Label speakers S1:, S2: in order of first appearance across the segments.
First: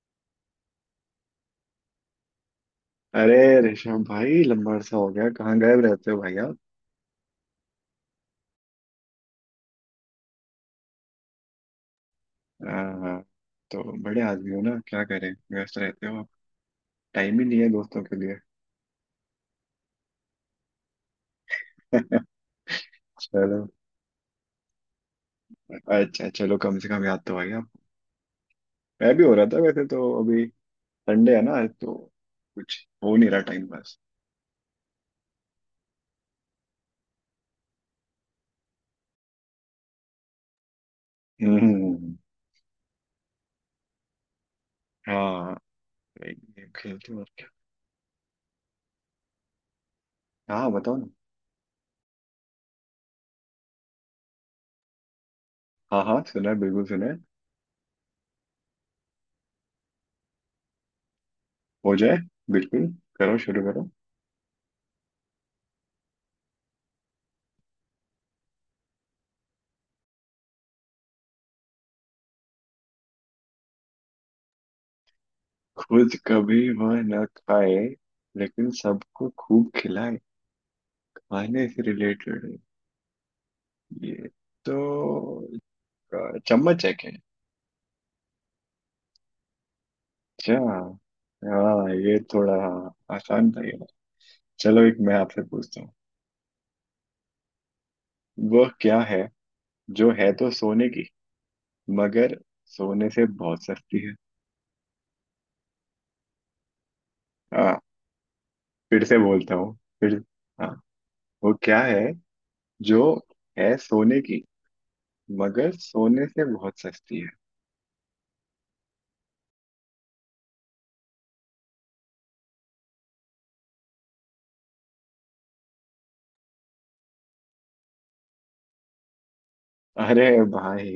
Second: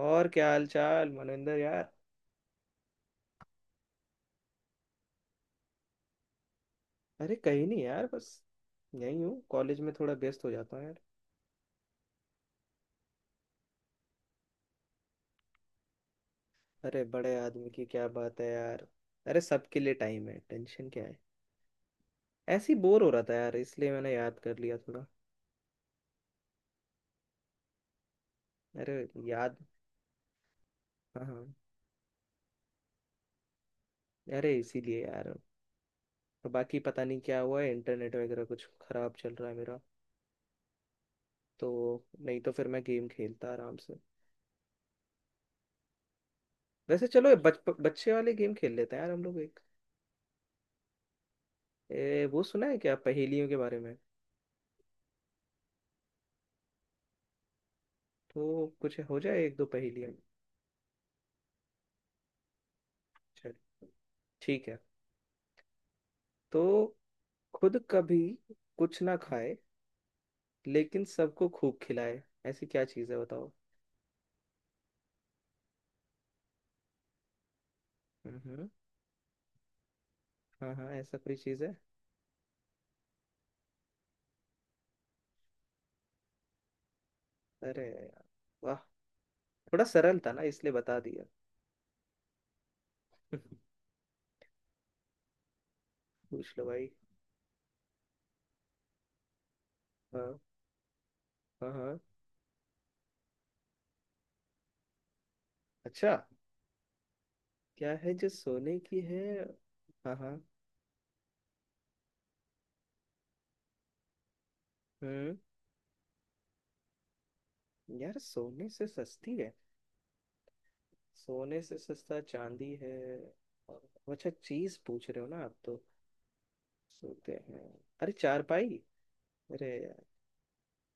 S1: और क्या हाल चाल मनविंदर यार।
S2: अरे ऋषभ भाई, लंबा अरसा हो गया। कहाँ गायब रहते हो भाई आप?
S1: अरे कहीं नहीं यार, बस यहीं हूँ, कॉलेज में थोड़ा व्यस्त हो जाता हूँ यार।
S2: आ, तो बड़े आदमी हो ना, क्या करें। व्यस्त रहते हो आप।
S1: अरे बड़े
S2: टाइम ही नहीं है
S1: आदमी की
S2: दोस्तों
S1: क्या
S2: के लिए।
S1: बात है यार। अरे सबके लिए टाइम है, टेंशन क्या है। ऐसे ही बोर हो रहा था यार,
S2: चलो,
S1: इसलिए मैंने याद कर लिया थोड़ा।
S2: अच्छा चलो, कम से कम याद तो आई आप।
S1: अरे
S2: मैं भी हो रहा
S1: याद।
S2: था वैसे तो अभी।
S1: हाँ
S2: संडे है
S1: हाँ।
S2: ना आज तो। कुछ हो नहीं रहा, टाइम पास।
S1: अरे इसीलिए यार। और बाकी पता नहीं क्या हुआ है, इंटरनेट वगैरह कुछ खराब चल रहा है मेरा, तो
S2: हम्म।
S1: नहीं तो फिर मैं गेम खेलता आराम से।
S2: हाँ, एक गेम
S1: वैसे
S2: खेलते हैं, और
S1: चलो ये
S2: क्या।
S1: बच्चे वाले गेम खेल लेते हैं यार, हम लोग एक।
S2: हाँ बताओ ना।
S1: वो सुना है क्या पहेलियों के बारे में?
S2: हाँ हाँ, सुना है, बिल्कुल सुना है।
S1: तो कुछ हो जाए एक दो पहेलियाँ।
S2: हो जाए, बिल्कुल। करो,
S1: चल,
S2: शुरू करो।
S1: ठीक है। तो खुद कभी कुछ ना खाए, लेकिन सबको खूब खिलाए, ऐसी क्या चीज़ है बताओ।
S2: खुद कभी वह न खाए,
S1: हम्म।
S2: लेकिन सबको खूब खिलाए।
S1: हाँ हाँ, ऐसा कोई चीज़
S2: खाने
S1: है।
S2: से रिलेटेड है ये तो। चम्मच है क्या?
S1: अरे यार, वाह। थोड़ा सरल था ना
S2: अच्छा,
S1: इसलिए बता दिया।
S2: हाँ ये थोड़ा आसान था ये। चलो एक मैं आपसे पूछता हूँ।
S1: पूछ लो भाई।
S2: वह क्या है जो है
S1: हाँ
S2: तो सोने की,
S1: हाँ हाँ।
S2: मगर सोने से बहुत सस्ती है।
S1: अच्छा,
S2: हाँ।
S1: क्या है जो सोने की
S2: फिर से
S1: है?
S2: बोलता हूँ फिर।
S1: हाँ हाँ।
S2: हाँ, वो क्या है जो है सोने की,
S1: हम्म,
S2: मगर सोने से बहुत सस्ती है।
S1: यार सोने से सस्ती है। सोने से सस्ता चांदी है। और- अच्छा चीज पूछ रहे हो ना आप तो। सोते हैं। अरे चार पाई। अरे
S2: अरे भाई,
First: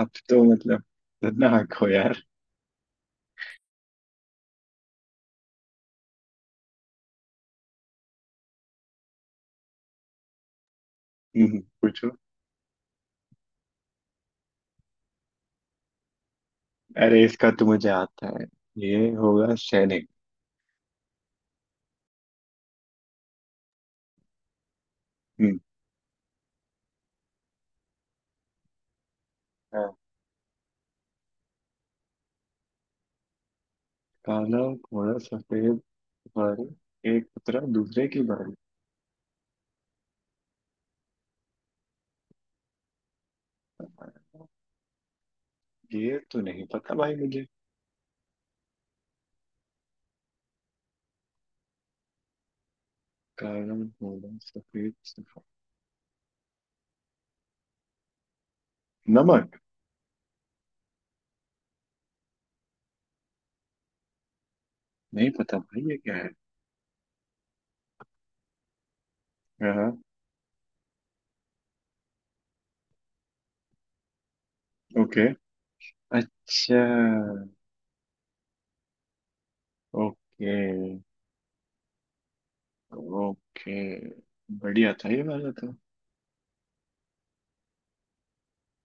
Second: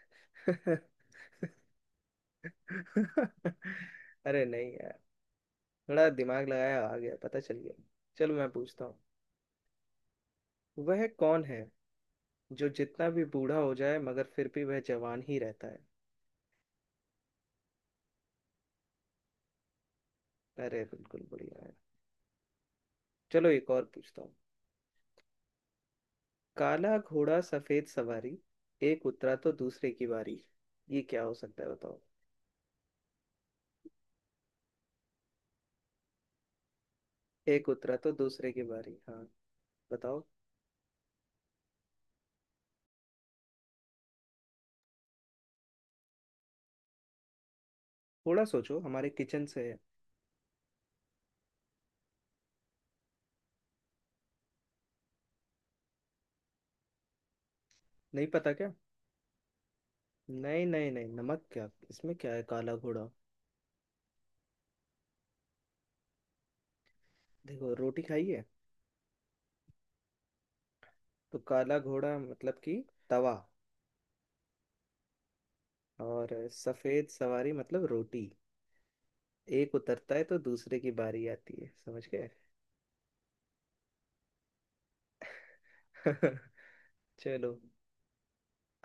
S2: आप तो
S1: यार।
S2: मतलब खतरनाक हो यार।
S1: अरे नहीं यार, थोड़ा दिमाग लगाया आ गया, पता चल गया। चलो मैं पूछता हूँ। वह कौन है
S2: पूछो।
S1: जो जितना भी बूढ़ा हो जाए मगर फिर भी वह जवान ही रहता है?
S2: अरे, इसका तो मुझे आता है। ये होगा सैनिक।
S1: अरे बिल्कुल बढ़िया है। चलो एक और पूछता हूँ।
S2: हम्म।
S1: काला घोड़ा सफेद सवारी, एक उतरा तो दूसरे
S2: हाँ।
S1: की बारी। ये क्या हो सकता है बताओ।
S2: काला घोड़ा सफेद बारी, एक उतरा
S1: एक उतरा
S2: दूसरे
S1: तो
S2: की
S1: दूसरे
S2: बारी।
S1: की बारी, हाँ बताओ।
S2: ये तो नहीं पता भाई मुझे।
S1: थोड़ा सोचो, हमारे किचन से है।
S2: काला घोड़ा सफेद सफेद।
S1: नहीं पता क्या?
S2: नमक।
S1: नहीं नहीं नहीं, नमक क्या, इसमें क्या है काला घोड़ा?
S2: नहीं पता भाई ये क्या है।
S1: देखो, रोटी खाई है?
S2: हाँ।
S1: तो काला घोड़ा मतलब कि तवा,
S2: ओके।
S1: और
S2: अच्छा,
S1: सफेद सवारी मतलब रोटी। एक उतरता है तो
S2: ओके,
S1: दूसरे की बारी आती है, समझ गए।
S2: ओके, बढ़िया था ये वाला तो।
S1: चलो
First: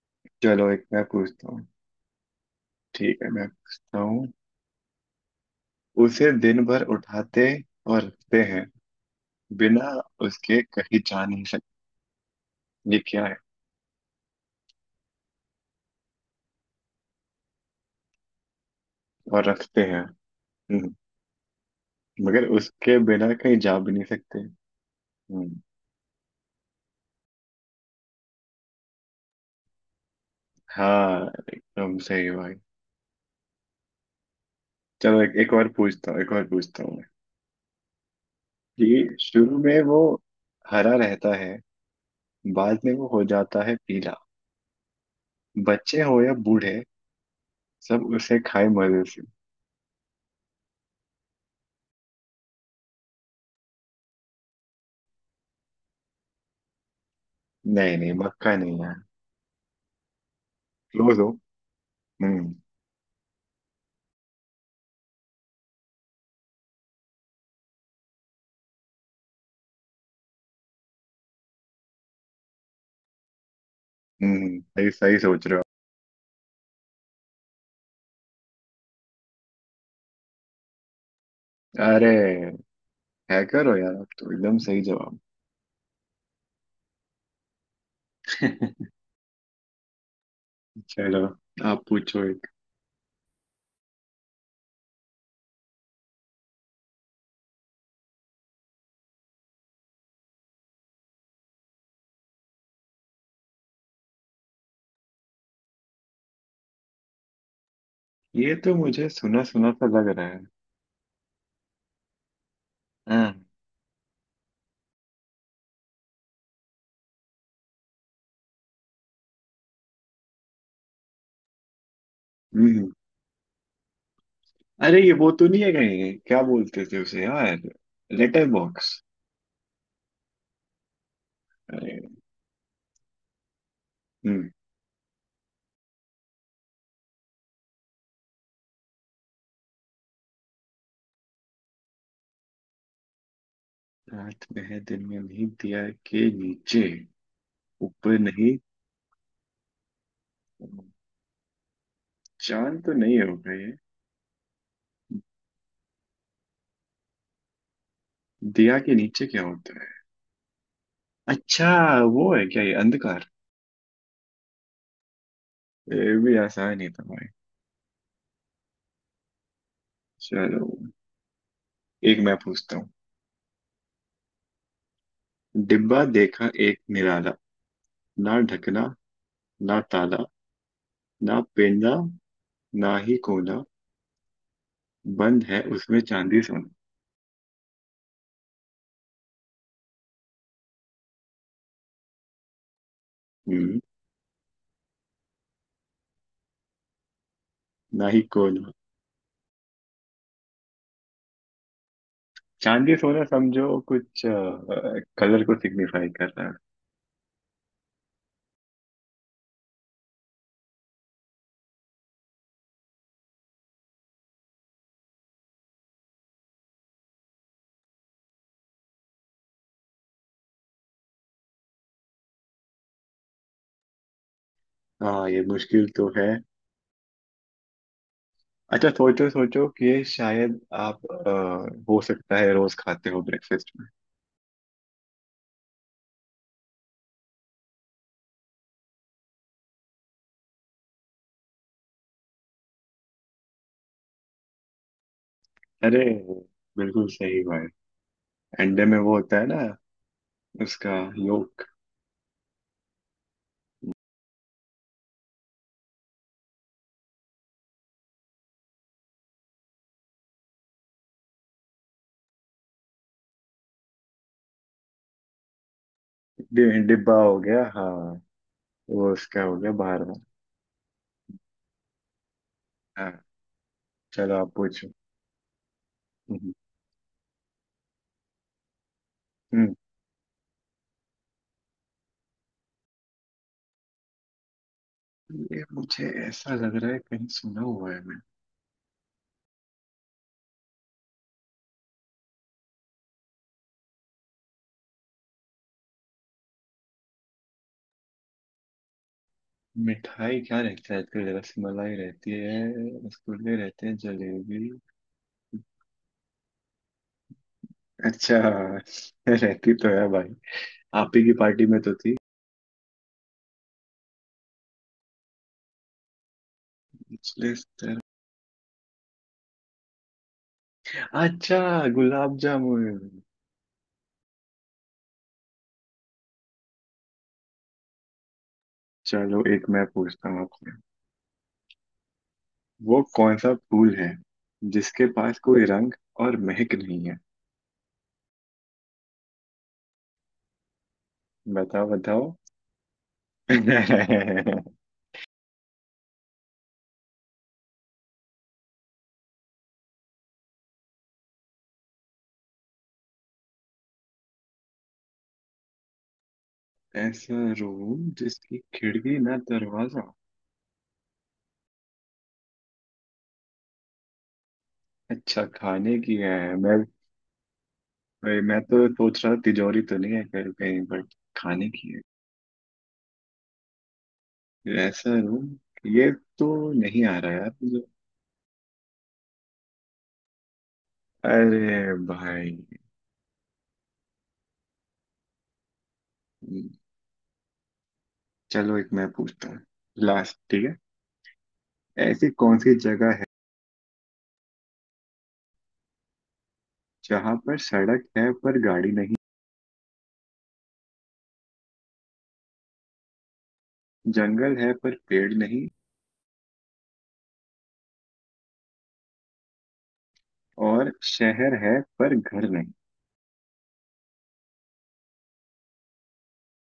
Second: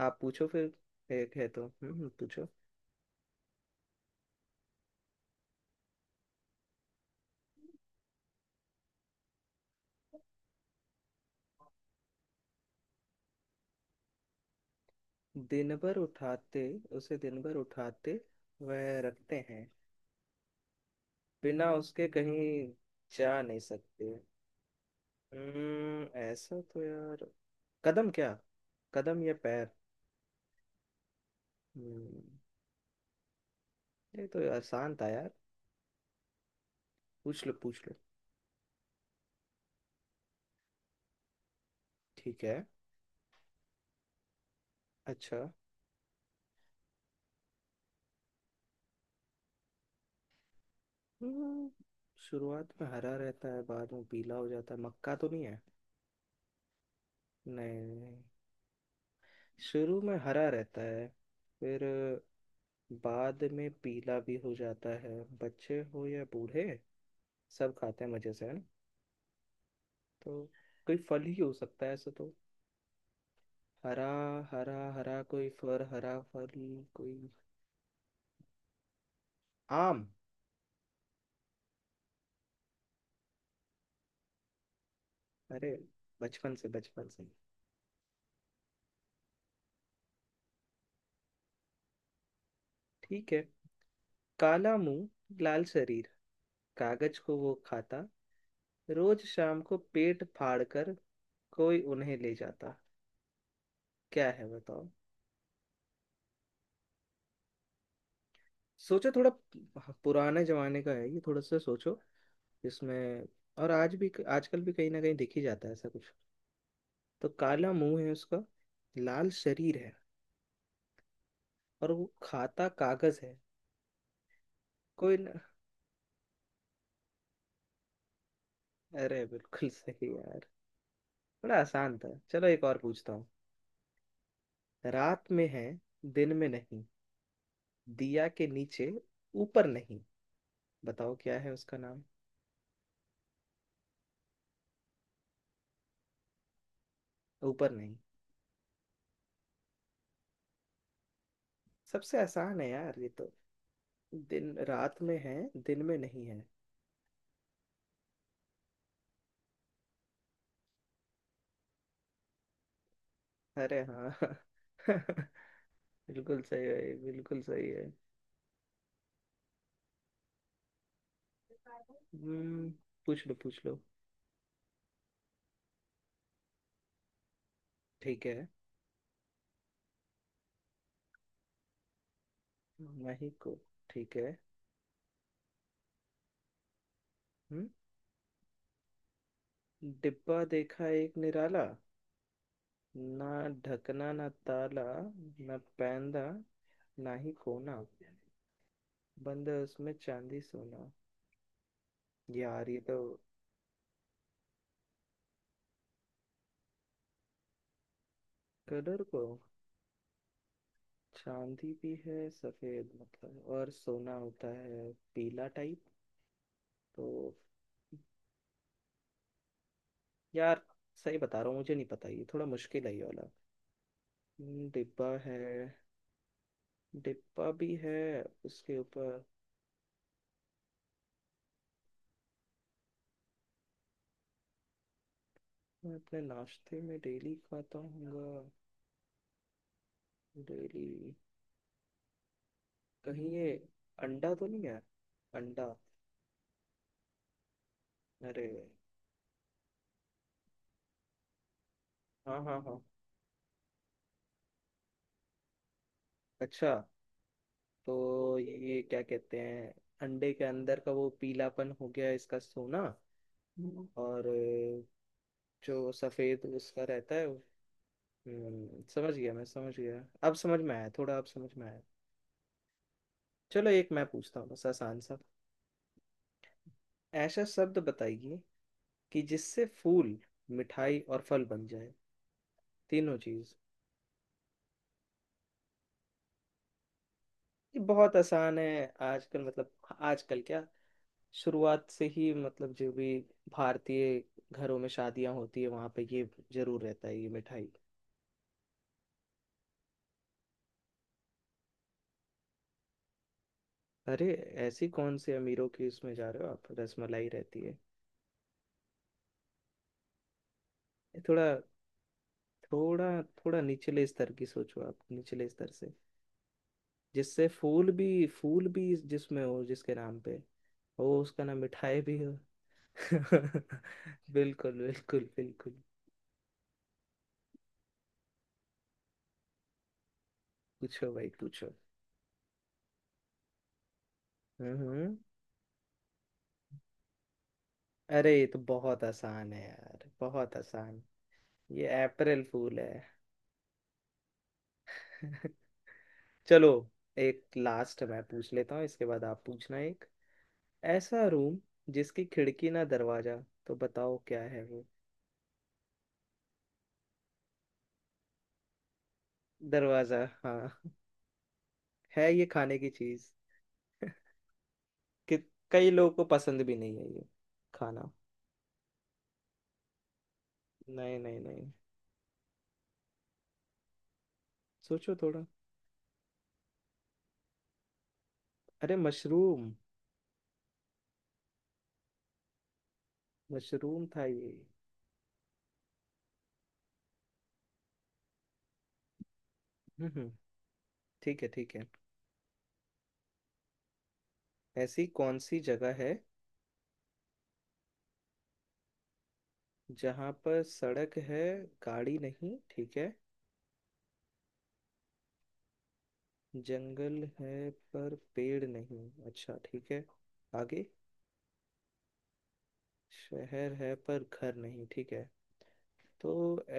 S1: आप पूछो
S2: चलो एक मैं
S1: फिर। एक है
S2: पूछता हूँ।
S1: तो, हम्म, पूछो।
S2: ठीक है, मैं पूछता हूँ। उसे दिन भर उठाते और रखते हैं, बिना उसके कहीं जा नहीं सकते। ये क्या है?
S1: दिन भर उठाते, उसे दिन भर उठाते, वह रखते
S2: और
S1: हैं,
S2: रखते हैं। हम्म,
S1: बिना उसके कहीं
S2: मगर उसके बिना
S1: जा
S2: कहीं
S1: नहीं
S2: जा भी नहीं
S1: सकते।
S2: सकते। हम्म,
S1: ऐसा तो यार, कदम क्या, कदम या पैर।
S2: हाँ, एकदम
S1: हम्म,
S2: सही भाई।
S1: ये तो आसान था
S2: चलो
S1: यार।
S2: एक और पूछता हूँ, एक और पूछता हूँ मैं।
S1: पूछ लो पूछ लो।
S2: कि शुरू में वो हरा रहता है,
S1: ठीक है।
S2: बाद में वो हो जाता है पीला।
S1: अच्छा।
S2: बच्चे हो या बूढ़े, सब उसे खाए मजे से।
S1: हम्म, शुरुआत में हरा रहता है, बाद में पीला हो जाता है, मक्का तो नहीं है? नहीं
S2: नहीं नहीं,
S1: नहीं।
S2: मक्का नहीं है।
S1: शुरू में हरा रहता है,
S2: क्लोज हो।
S1: फिर
S2: हम्म।
S1: बाद में पीला भी हो जाता है, बच्चे हो या बूढ़े सब खाते हैं मजे से, है ना। तो कोई फल ही हो सकता है ऐसा तो। हरा
S2: हम्म,
S1: हरा,
S2: सही
S1: हरा
S2: सही सोच
S1: कोई
S2: रहे हो।
S1: फर, हरा फल, कोई आम।
S2: अरे, हैकर हो यार आप तो। एकदम सही जवाब।
S1: अरे बचपन से, बचपन से।
S2: चलो आप पूछो एक।
S1: ठीक है। काला मुंह, लाल शरीर, कागज को वो खाता, रोज शाम को पेट फाड़ कर कोई उन्हें ले जाता। क्या है बताओ।
S2: ये तो
S1: सोचो
S2: मुझे
S1: थोड़ा,
S2: सुना सुना सा लग रहा
S1: पुराने
S2: है।
S1: जमाने का है ये, थोड़ा सा सोचो इसमें।
S2: हम्म।
S1: और आज भी, आजकल भी कहीं ना कहीं दिख ही जाता है ऐसा कुछ। तो काला मुंह है उसका, लाल शरीर है, और वो खाता
S2: हम्म,
S1: कागज है।
S2: अरे ये
S1: कोई
S2: वो
S1: न...
S2: तो नहीं है कहीं? क्या बोलते थे उसे यार। Letter box.
S1: अरे बिल्कुल सही यार। बड़ा आसान
S2: अरे।
S1: था, चलो एक और पूछता हूँ।
S2: हम्म।
S1: रात में है, दिन में नहीं, दिया के नीचे, ऊपर नहीं। बताओ क्या है उसका नाम।
S2: रात में है दिन में नहीं, दिया के नीचे
S1: ऊपर नहीं।
S2: ऊपर नहीं।
S1: सबसे आसान है
S2: चांद
S1: यार
S2: तो
S1: ये
S2: नहीं
S1: तो।
S2: होगा ये।
S1: दिन, रात में है, दिन में नहीं है।
S2: दिया के नीचे क्या होता है? अच्छा, वो है क्या ये, अंधकार?
S1: अरे हाँ। बिल्कुल सही है,
S2: ये भी आसान ही था भाई।
S1: बिल्कुल सही है।
S2: चलो एक मैं
S1: हम्म,
S2: पूछता हूँ।
S1: पूछ लो पूछ लो।
S2: डिब्बा देखा एक निराला,
S1: ठीक
S2: ना
S1: है।
S2: ढकना ना ताला, ना पेंदा ना ही
S1: वही को।
S2: कोना,
S1: ठीक है।
S2: बंद है उसमें चांदी सोना।
S1: हम्म। डिब्बा देखा एक निराला, ना
S2: हम्म।
S1: ढकना ना ताला, ना पैंदा ना ही कोना,
S2: ना ही कोना।
S1: बंद है उसमें चांदी सोना। यार ये
S2: चांदी
S1: तो।
S2: सोना समझो, कुछ कलर को सिग्निफाई कर रहा है।
S1: कलर को, चांदी भी है सफेद मतलब, और सोना होता है पीला टाइप। तो यार सही बता रहा हूँ, मुझे नहीं पता, ये थोड़ा मुश्किल है ये वाला। डिब्बा
S2: हाँ,
S1: है।
S2: ये मुश्किल तो है।
S1: डिब्बा भी है, उसके
S2: अच्छा
S1: ऊपर।
S2: सोचो सोचो, कि ये शायद आप हो सकता है रोज खाते हो ब्रेकफास्ट में।
S1: मैं अपने नाश्ते में डेली खाता हूँ, डेली। कहीं ये अंडा तो नहीं है, अंडा?
S2: अरे बिल्कुल सही भाई।
S1: अरे
S2: अंडे में वो होता है ना, उसका योक।
S1: हाँ हाँ हाँ। अच्छा, तो ये क्या कहते हैं, अंडे के अंदर का वो पीलापन हो गया इसका सोना। हम्म। और जो सफेद उसका
S2: डिब्बा
S1: रहता है
S2: हो
S1: वो।
S2: गया, हाँ।
S1: हम्म,
S2: वो
S1: समझ गया,
S2: उसका
S1: मैं
S2: हो गया
S1: समझ गया।
S2: बाहर
S1: अब समझ में आया थोड़ा, अब समझ में आया।
S2: में।
S1: चलो एक मैं
S2: चलो
S1: पूछता हूँ,
S2: आप
S1: बस
S2: पूछो।
S1: आसान सा।
S2: हम्म।
S1: ऐसा शब्द बताइए कि जिससे
S2: हम्म,
S1: फूल, मिठाई और फल बन जाए, तीनों चीज।
S2: ये मुझे ऐसा लग रहा है कहीं सुना
S1: ये
S2: हुआ है
S1: बहुत
S2: मैं।
S1: आसान है आजकल मतलब, आजकल क्या, शुरुआत से ही मतलब, जो भी भारतीय घरों में शादियां होती है वहां पे ये जरूर रहता है, ये मिठाई।
S2: मिठाई क्या रहता है आजकल, जरा सी मलाई रहती है, रसगुल्ले रहते हैं,
S1: अरे
S2: जलेबी।
S1: ऐसी कौन से अमीरों की उसमें जा रहे हो आप, रसमलाई रहती है।
S2: अच्छा, रहती तो है भाई, आप
S1: ये
S2: ही की
S1: थोड़ा,
S2: पार्टी में तो थी।
S1: थोड़ा निचले स्तर की सोचो आप, निचले स्तर से। जिससे
S2: पिछले
S1: फूल
S2: स्तर।
S1: भी, फूल भी जिसमें हो, जिसके नाम पे हो, उसका नाम
S2: अच्छा,
S1: मिठाई भी हो।
S2: गुलाब जामुन।
S1: बिल्कुल बिल्कुल बिल्कुल।
S2: चलो एक मैं पूछता हूँ आपसे।
S1: पूछो भाई पूछो।
S2: वो कौन सा फूल है जिसके
S1: हम्म।
S2: पास कोई रंग और महक नहीं है?
S1: अरे ये तो बहुत आसान है यार, बहुत आसान। ये
S2: बताओ बताओ।
S1: अप्रैल फूल है। चलो एक लास्ट मैं पूछ लेता हूँ, इसके बाद आप पूछना एक। ऐसा रूम जिसकी खिड़की ना दरवाजा, तो बताओ क्या है वो।
S2: ऐसा रूम जिसकी खिड़की ना दरवाजा।
S1: दरवाजा हाँ। है ये खाने की चीज, कि
S2: अच्छा,
S1: कई
S2: खाने
S1: लोगों
S2: की
S1: को
S2: है।
S1: पसंद भी
S2: मैं
S1: नहीं है ये खाना।
S2: मैं तो सोच रहा, तिजोरी तो नहीं है कहीं कहीं, बट
S1: नहीं नहीं
S2: खाने
S1: नहीं,
S2: की है ऐसा
S1: सोचो थोड़ा।
S2: रूम। ये तो नहीं आ रहा यार मुझे।
S1: अरे मशरूम।
S2: अरे भाई।
S1: मशरूम था ये।
S2: चलो एक मैं पूछता हूँ,
S1: हम्म हम्म,
S2: लास्ट, ठीक है।
S1: ठीक है ठीक है।
S2: ऐसी कौन सी जगह है
S1: ऐसी कौन सी जगह है
S2: जहाँ पर सड़क है पर गाड़ी नहीं,
S1: जहाँ पर सड़क है, गाड़ी नहीं, ठीक है।
S2: जंगल है पर पेड़ नहीं,
S1: जंगल है पर पेड़ नहीं, अच्छा ठीक है, आगे।
S2: और शहर है पर घर नहीं।
S1: शहर है पर घर नहीं, ठीक है। तो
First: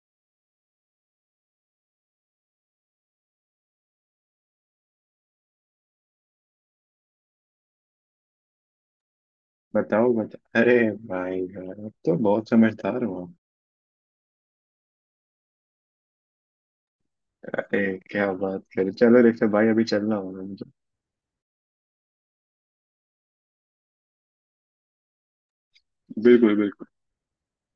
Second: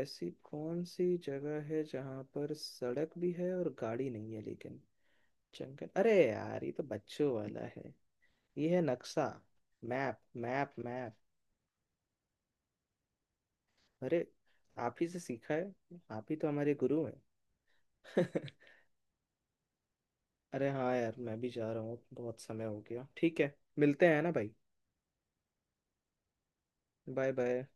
S1: ऐसी कौन सी जगह है जहाँ पर सड़क भी है और गाड़ी नहीं है, लेकिन जंगल, अरे यार ये तो बच्चों वाला है। ये है नक्शा।
S2: बताओ
S1: मैप
S2: बताओ।
S1: मैप
S2: अरे
S1: मैप।
S2: भाई यार, अब तो बहुत समझदार हो।
S1: अरे आप ही से सीखा है, आप ही तो हमारे गुरु हैं।
S2: क्या बात करे, चलो रेखा भाई, अभी चलना होगा
S1: अरे
S2: मुझे।
S1: हाँ यार, मैं भी जा रहा हूँ, बहुत समय हो गया। ठीक है, मिलते हैं ना भाई।
S2: बिल्कुल बिल्कुल।
S1: Bye bye.